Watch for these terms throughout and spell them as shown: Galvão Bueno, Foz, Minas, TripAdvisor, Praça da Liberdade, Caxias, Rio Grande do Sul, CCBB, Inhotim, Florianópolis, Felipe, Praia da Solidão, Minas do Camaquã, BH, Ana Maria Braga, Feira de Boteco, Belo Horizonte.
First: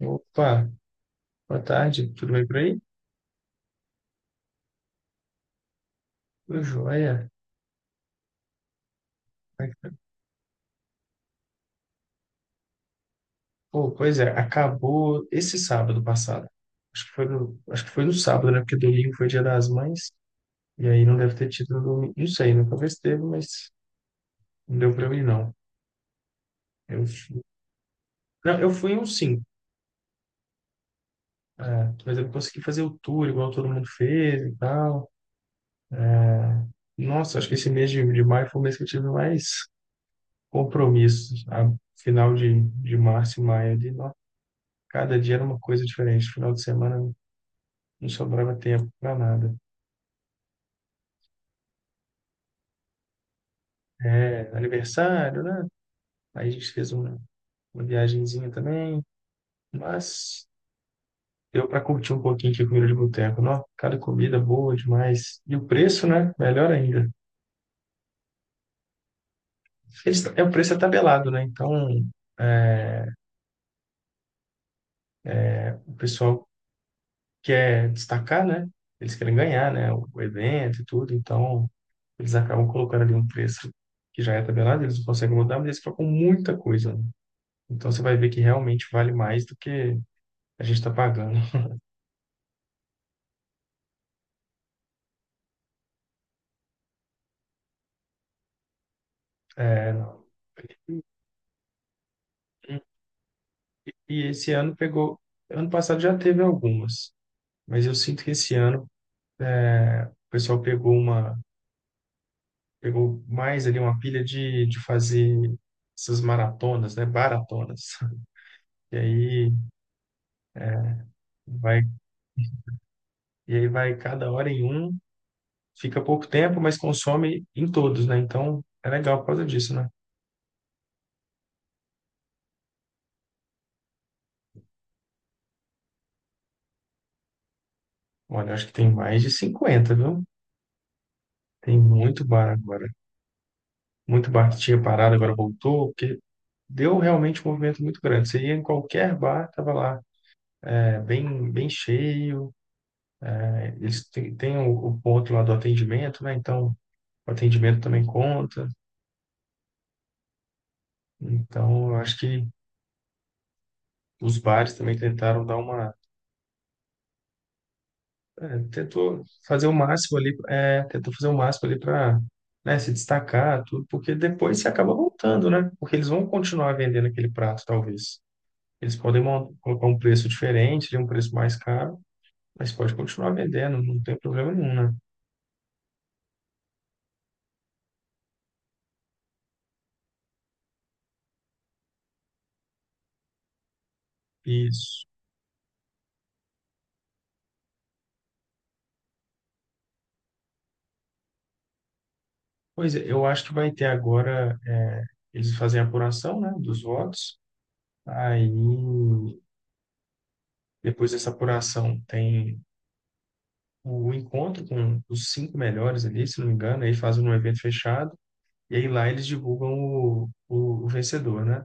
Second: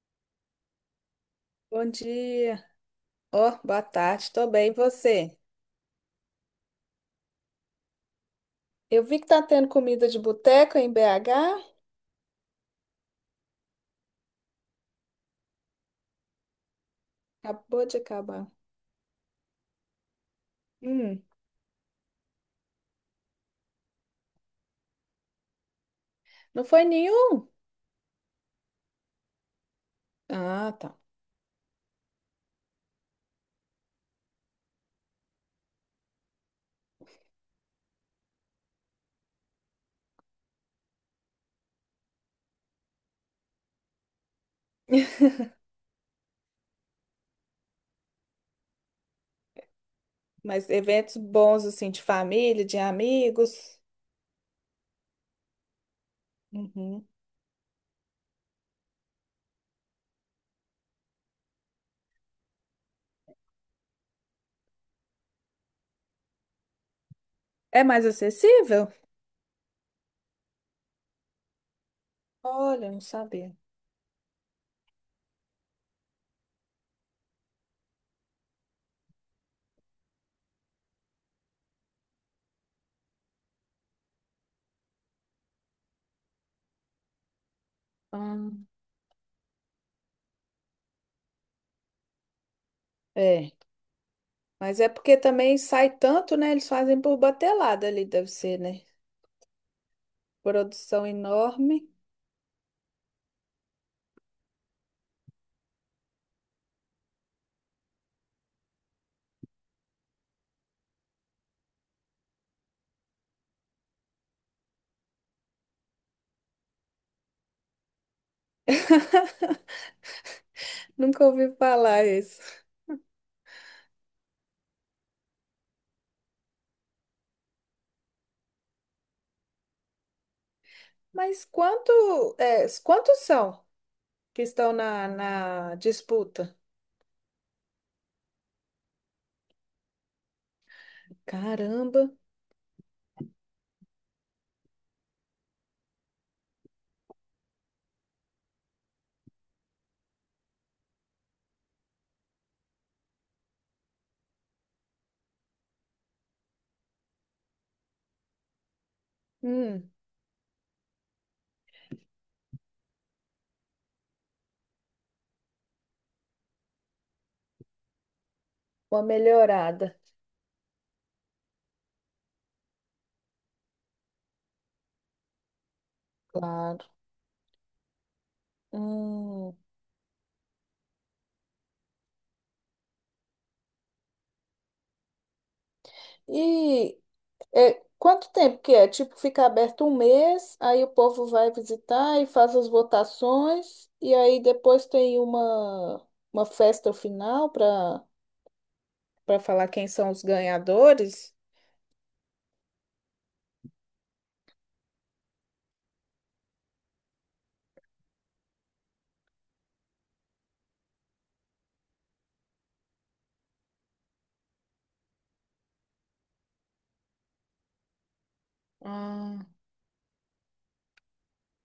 Opa, boa Bom tarde, tudo bem por dia. aí? Ó, boa tarde. Tô bem, e você? Tudo jóia. Eu vi que tá tendo comida de boteco em BH. Pô, pois é, acabou esse sábado passado. Acho que foi no, acho Acabou que de foi no acabar. sábado, né? Porque domingo foi Dia das Mães, e aí não Hum, deve ter tido no domingo. Não sei, nunca vi se teve, mas não deu pra mim, não. não foi Eu, fui- nenhum? não, eu fui em um sim, Ah, tá. é, mas eu não consegui fazer o tour igual todo mundo fez e tal. Nossa, acho que esse mês de maio foi o mês que eu tive mais compromissos. A final de março e maio ali, nó, cada dia era uma coisa diferente. Final de semana não sobrava tempo para nada. Mas eventos bons, assim, de família, de amigos. É, aniversário, né? Aí a gente fez Uhum. Uma viagenzinha também, mas deu para curtir um pouquinho aqui a comida de boteco, não? Cada comida boa demais. E o preço, né? Melhor ainda. É mais acessível? Eles, é, o preço é tabelado, né? Então, Olha, não é, sabia. o pessoal quer destacar, né? Eles querem ganhar, né? O evento e tudo, então eles acabam colocando ali um preço que já é tabelado, eles não conseguem mudar, mas eles colocam muita coisa, né? Então você vai ver que Ah, realmente vale mais do que a gente está pagando. é. Mas é porque também sai tanto, né? Eles fazem por batelada ali, deve ser, né? É, Produção enorme. e esse ano pegou. Ano passado já teve algumas, mas eu sinto que esse ano é, o pessoal pegou uma, pegou mais ali uma pilha de fazer essas maratonas, né? Baratonas. E aí Nunca ouvi vai, falar isso. e aí vai cada hora em um, fica pouco tempo, mas consome em todos, né? Então é legal por causa disso, né? Mas quantos são que estão na disputa? Olha, acho que tem mais de 50, viu? Tem Caramba. muito bar agora. Muito bar que tinha parado, agora voltou, porque deu realmente um movimento muito grande. Você ia em qualquer bar, estava lá, é, bem cheio. É, eles têm, têm o ponto lá do atendimento, né? Então, o atendimento também conta. Hum, Então, eu acho que os bares também tentaram dar uma. É, Uma tentou fazer o melhorada. máximo ali, é, tentou fazer o máximo ali para, né, se destacar, tudo, porque depois você acaba voltando, né? Porque eles vão continuar Claro. vendendo aquele prato, talvez. Eles podem mon- Hum. colocar um preço diferente, ali, um preço mais caro, mas pode continuar vendendo, não tem problema nenhum, né? E quanto tempo que é? Tipo, fica aberto um mês, aí o povo vai visitar e faz as votações, e aí depois Isso. tem uma festa final para falar quem são os ganhadores? Pois é, eu acho que vai ter agora, é, eles fazem a apuração, né, dos votos. Aí, depois dessa apuração, tem o encontro com os cinco melhores ali, se não me engano, aí fazem um evento fechado, e aí lá eles Ah, divulgam o vencedor, né?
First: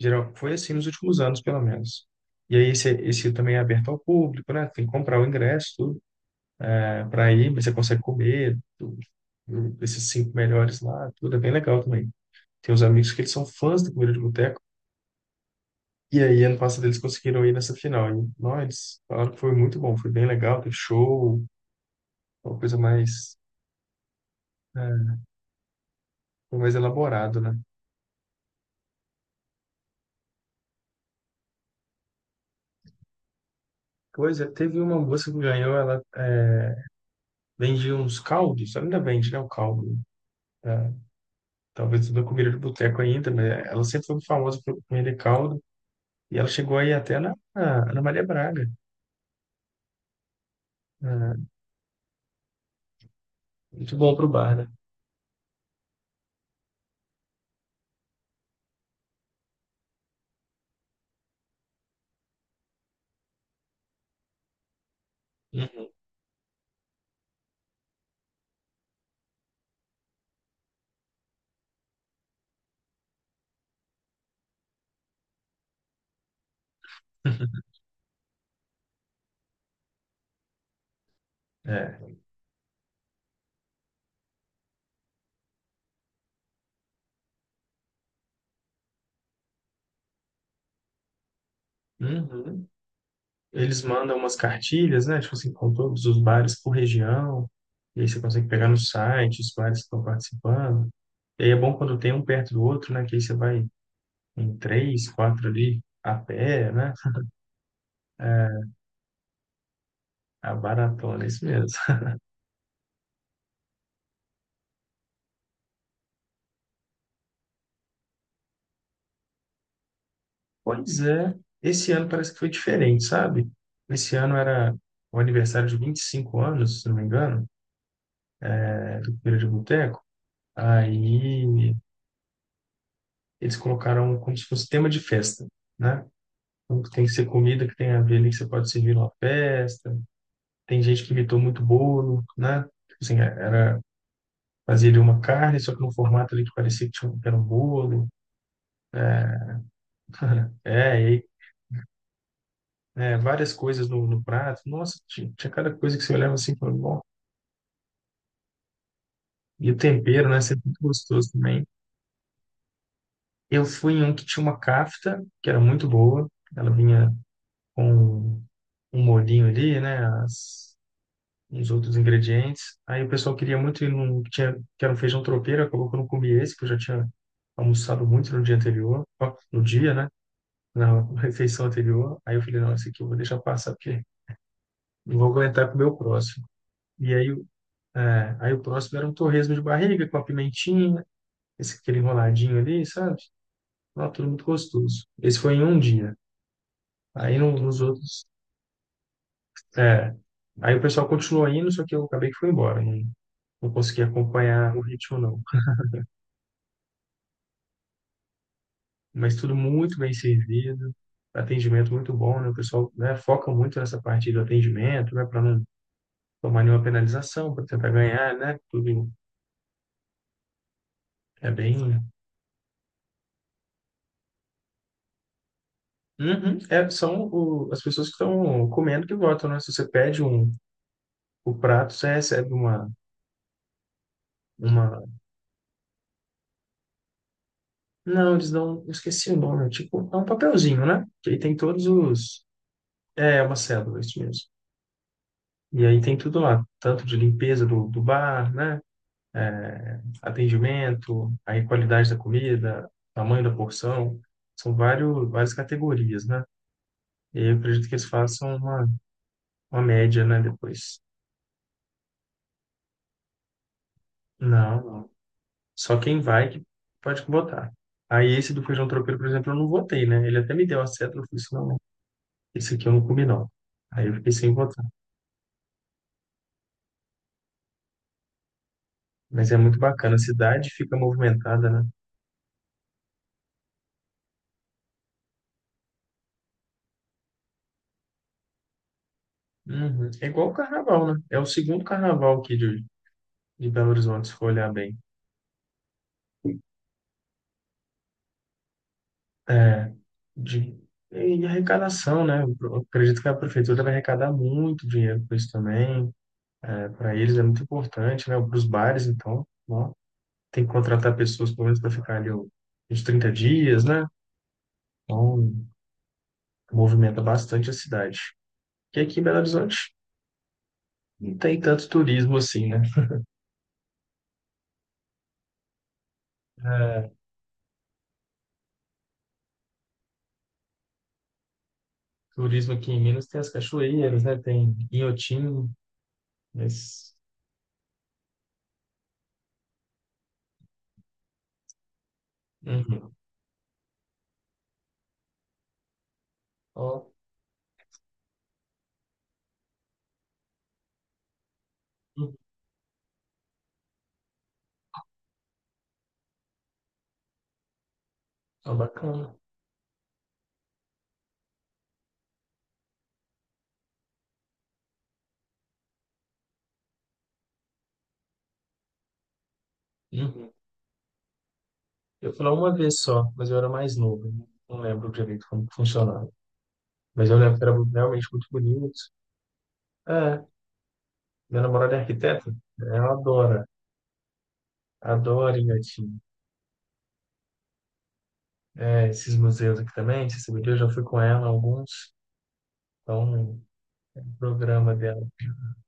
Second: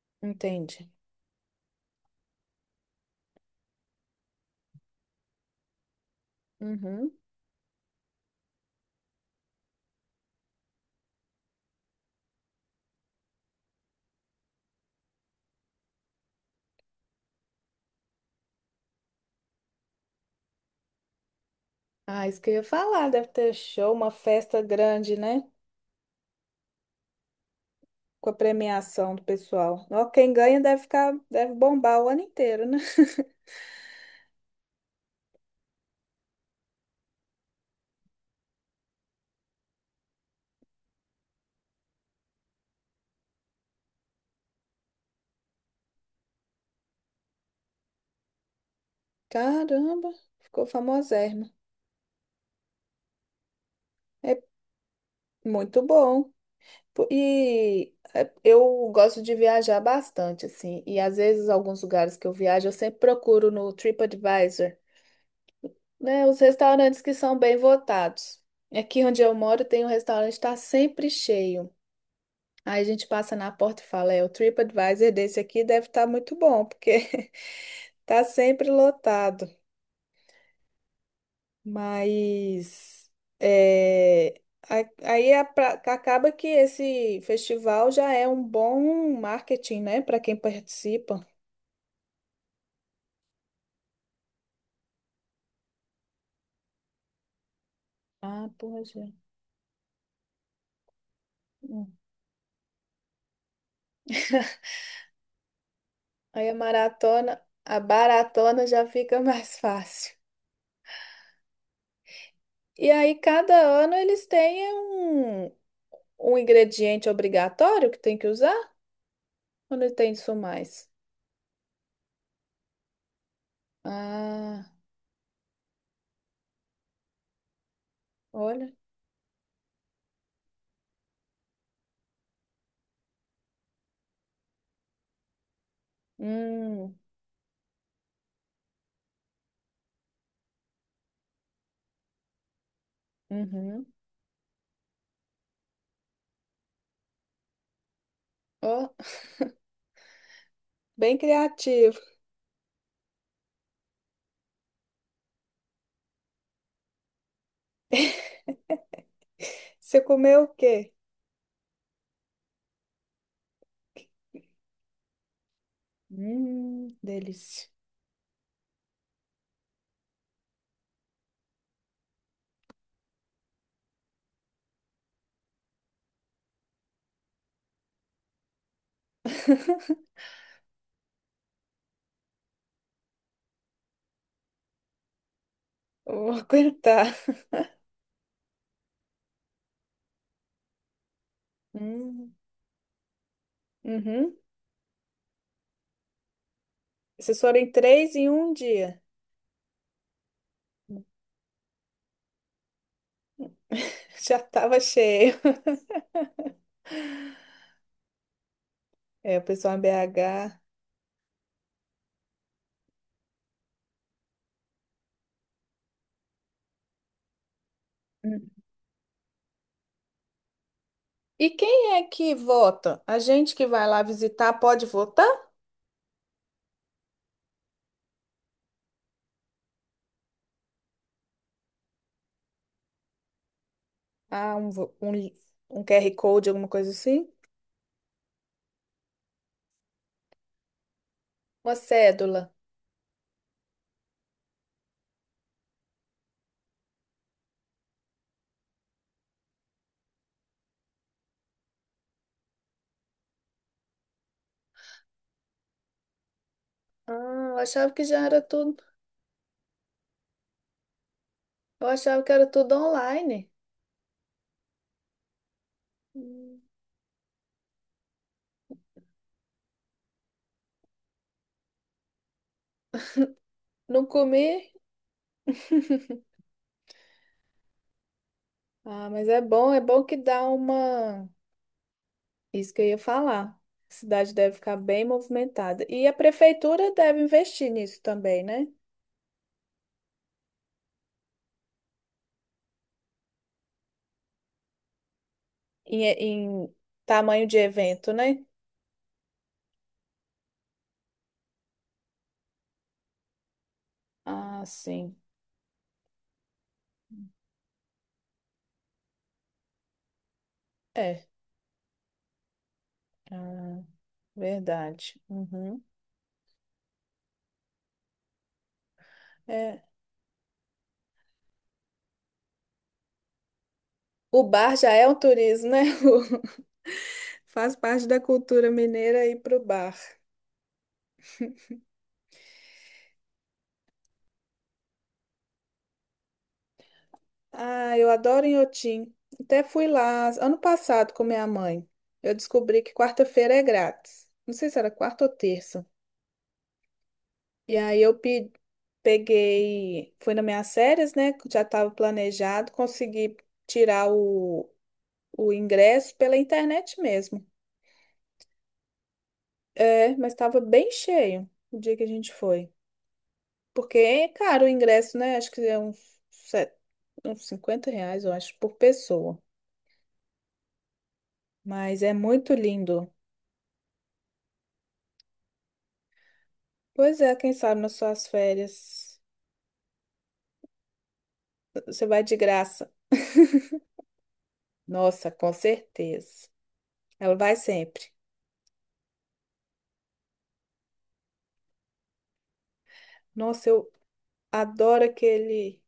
Geral, foi assim nos entendi. últimos anos, pelo menos. E aí esse também é aberto ao público, né? Tem que comprar o ingresso, tudo, Uhum. para ir, mas você consegue comer, tudo, esses cinco melhores lá, tudo é bem legal também. Tem uns amigos que eles são fãs da comida de boteco. E aí, ano passado, eles conseguiram ir nessa final. E, não, eles falaram que foi muito bom, foi bem legal, teve show, Ah, isso que eu uma ia coisa falar, deve mais, ter show, uma festa grande, né? foi mais elaborado, né? Com a premiação do pessoal. Ó, quem ganha deve ficar, deve bombar o ano inteiro, né? Pois é, teve uma moça que ganhou, ela é, vendia uns caldos, ela ainda vende, né, o caldo, né? É, talvez não comida de boteco ainda, mas ela sempre foi famosa por vender caldo. E ela chegou aí até na, na Ana Maria Braga, Caramba, ficou né? famosérrimo. Muito bom pro É bar, né? muito bom. E eu gosto de viajar bastante, assim. E às vezes, alguns lugares que eu viajo, eu sempre procuro no TripAdvisor, Uhum. né? Os restaurantes que são bem votados. Aqui onde eu moro, tem um restaurante que está sempre cheio. Aí a gente passa na porta e fala, o TripAdvisor desse aqui deve estar muito bom, porque tá sempre lotado. É. Mas é, aí acaba que esse festival já é um bom marketing, né, para quem participa. Uhum. Eles mandam umas cartilhas, né? Tipo assim, com todos os bares por região. E aí você consegue Ah, pegar no poxa. site os bares que estão participando. E aí é bom Hum. quando tem um perto do outro, né? Que aí você vai em três, quatro ali a Aí a pé, né? maratona, a baratona já fica mais fácil. A baratona, é isso mesmo. E aí cada ano eles têm um ingrediente obrigatório que tem que usar ou não tem isso mais? Pois é, esse ano parece que foi diferente, sabe? Esse ano Ah. era o aniversário de 25 anos, se não me engano, Olha. do Feira de Boteco. Aí eles colocaram como se fosse tema de festa, né? Então, Hum, tem que ser comida que tem a ver ali, que você pode servir numa festa. Tem gente que imitou muito bolo, né? Tipo assim, uhum. fazia ali uma carne, só que num formato ali que parecia que, tinha, que era um bolo. Ó, É, e bem aí, criativo. né, várias coisas no prato. Nossa, tinha cada coisa que você olhava assim, e falava, bom. E o Você tempero, né? comeu o Sempre muito quê? gostoso também. Eu fui em um que tinha uma kafta, que era muito boa. Ela vinha Delícia. com um molhinho ali, né? Uns outros ingredientes. Aí o pessoal queria muito ir num que tinha, que era um feijão tropeiro, acabou que eu não comi esse, que eu já tinha almoçado muito no dia anterior, ó, no dia, né? Na refeição anterior. Aí eu falei, não, esse aqui eu vou deixar passar, porque não vou aguentar comer o Eu vou próximo. aguentar. E aí, aí o próximo era um torresmo de barriga com a pimentinha, esse aquele Hum, enroladinho ali, sabe? Ó, tudo uhum. muito gostoso. Esse foi em um dia. Aí Vocês foram em nos três outros, em um dia. é, aí o pessoal continuou indo, só que eu acabei que fui embora, não, não consegui Já acompanhar estava o ritmo, cheio. não. Mas É, o tudo pessoal em muito bem BH. servido, atendimento muito bom, né? O pessoal, né, foca muito nessa parte do atendimento, né, para não tomar nenhuma penalização, para tentar ganhar, Hum. né? Tudo E é quem bem. é que vota? A gente que vai lá visitar pode votar? Uhum. É, são as pessoas que estão comendo que votam, né? Se você pede um, o prato, você recebe Ah, uma... um QR Code, alguma coisa assim? Não, eles dão... eu esqueci o nome. É tipo, é um papelzinho, né? Que aí tem Uma todos os... cédula. É, uma cédula, isso mesmo. E aí tem tudo lá. Tanto de limpeza do bar, né? Atendimento, aí qualidade da comida, tamanho da porção, são várias categorias, né? Ah, E aí eu eu acredito achava que que eles já era façam tudo. Uma média, né, depois. Eu achava que era tudo online. Não, não. Só quem vai Hum. que pode botar. Aí esse do feijão tropeiro, por exemplo, eu não votei, né? Ele até me deu a seta, eu falei assim, não, esse aqui eu não comi, não. Não Aí eu fiquei sem comi? votar. Ah, mas Mas é muito é bom bacana, que a dá cidade fica uma. movimentada, né? Isso que eu ia falar. A cidade deve ficar bem movimentada. E a prefeitura deve investir nisso também, né? Uhum. É igual o carnaval, né? É o segundo carnaval aqui de Belo Horizonte, se for olhar bem. Em tamanho de evento, né? É, de, e de arrecadação, né? Eu acredito que a prefeitura vai arrecadar Ah, muito sim. dinheiro com isso também. É, para eles é muito importante, né? Para os bares, então, ó, tem que contratar É. pessoas pelo menos para ficar ali, ó, uns 30 dias, Ah, né? verdade. Então, Uhum. movimenta bastante a cidade. E aqui em Belo É. Horizonte não tem tanto turismo assim, né? O bar já é um turismo, né? É, Faz parte da cultura mineira ir pro bar. turismo aqui em Minas tem as cachoeiras, né? Tem Inhotim, mas... Ah, eu adoro Inhotim. Até fui lá ano passado com minha mãe. Eu descobri que Uhum. quarta-feira é grátis. Não sei se era quarta ou terça. Ó, E aí eu peguei, fui nas minhas férias, né, que já estava uhum, planejado, consegui tirar o ingresso pela internet mesmo. ó, bacana. É, mas estava bem cheio o dia que a gente foi. Porque é caro o ingresso, né? Acho que é uns R$ 50, eu acho, por pessoa. Uhum. Mas é Eu fui lá muito uma vez lindo. só, mas eu era mais novo, né? Não lembro direito como que funcionava. Pois Mas eu é, quem lembro que era sabe nas suas realmente muito bonito. férias É, minha namorada é você vai de arquiteta. graça. Ela adora. Nossa, com Adora Inhatim. certeza. Ela vai sempre. É, esses museus aqui também. Você sabe, eu já fui com ela a alguns. Então, Nossa, eu o programa adoro dela. aquele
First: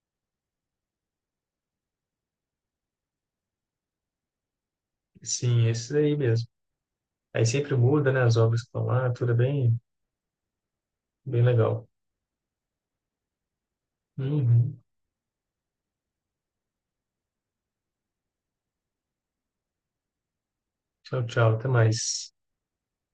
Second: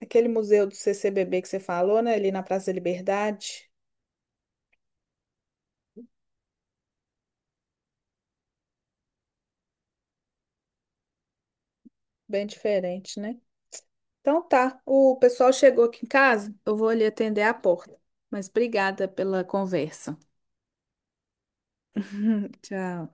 aquele museu do CCBB que você falou, né? Ali na Praça da Liberdade. Sim, esses aí mesmo. Aí sempre muda, né? As obras que estão lá. Tudo é bem legal. Bem diferente, né? Então Uhum. tá, o pessoal chegou aqui em casa, eu vou ali atender a porta. Mas obrigada pela conversa. Tchau, tchau. Até mais. Tchau.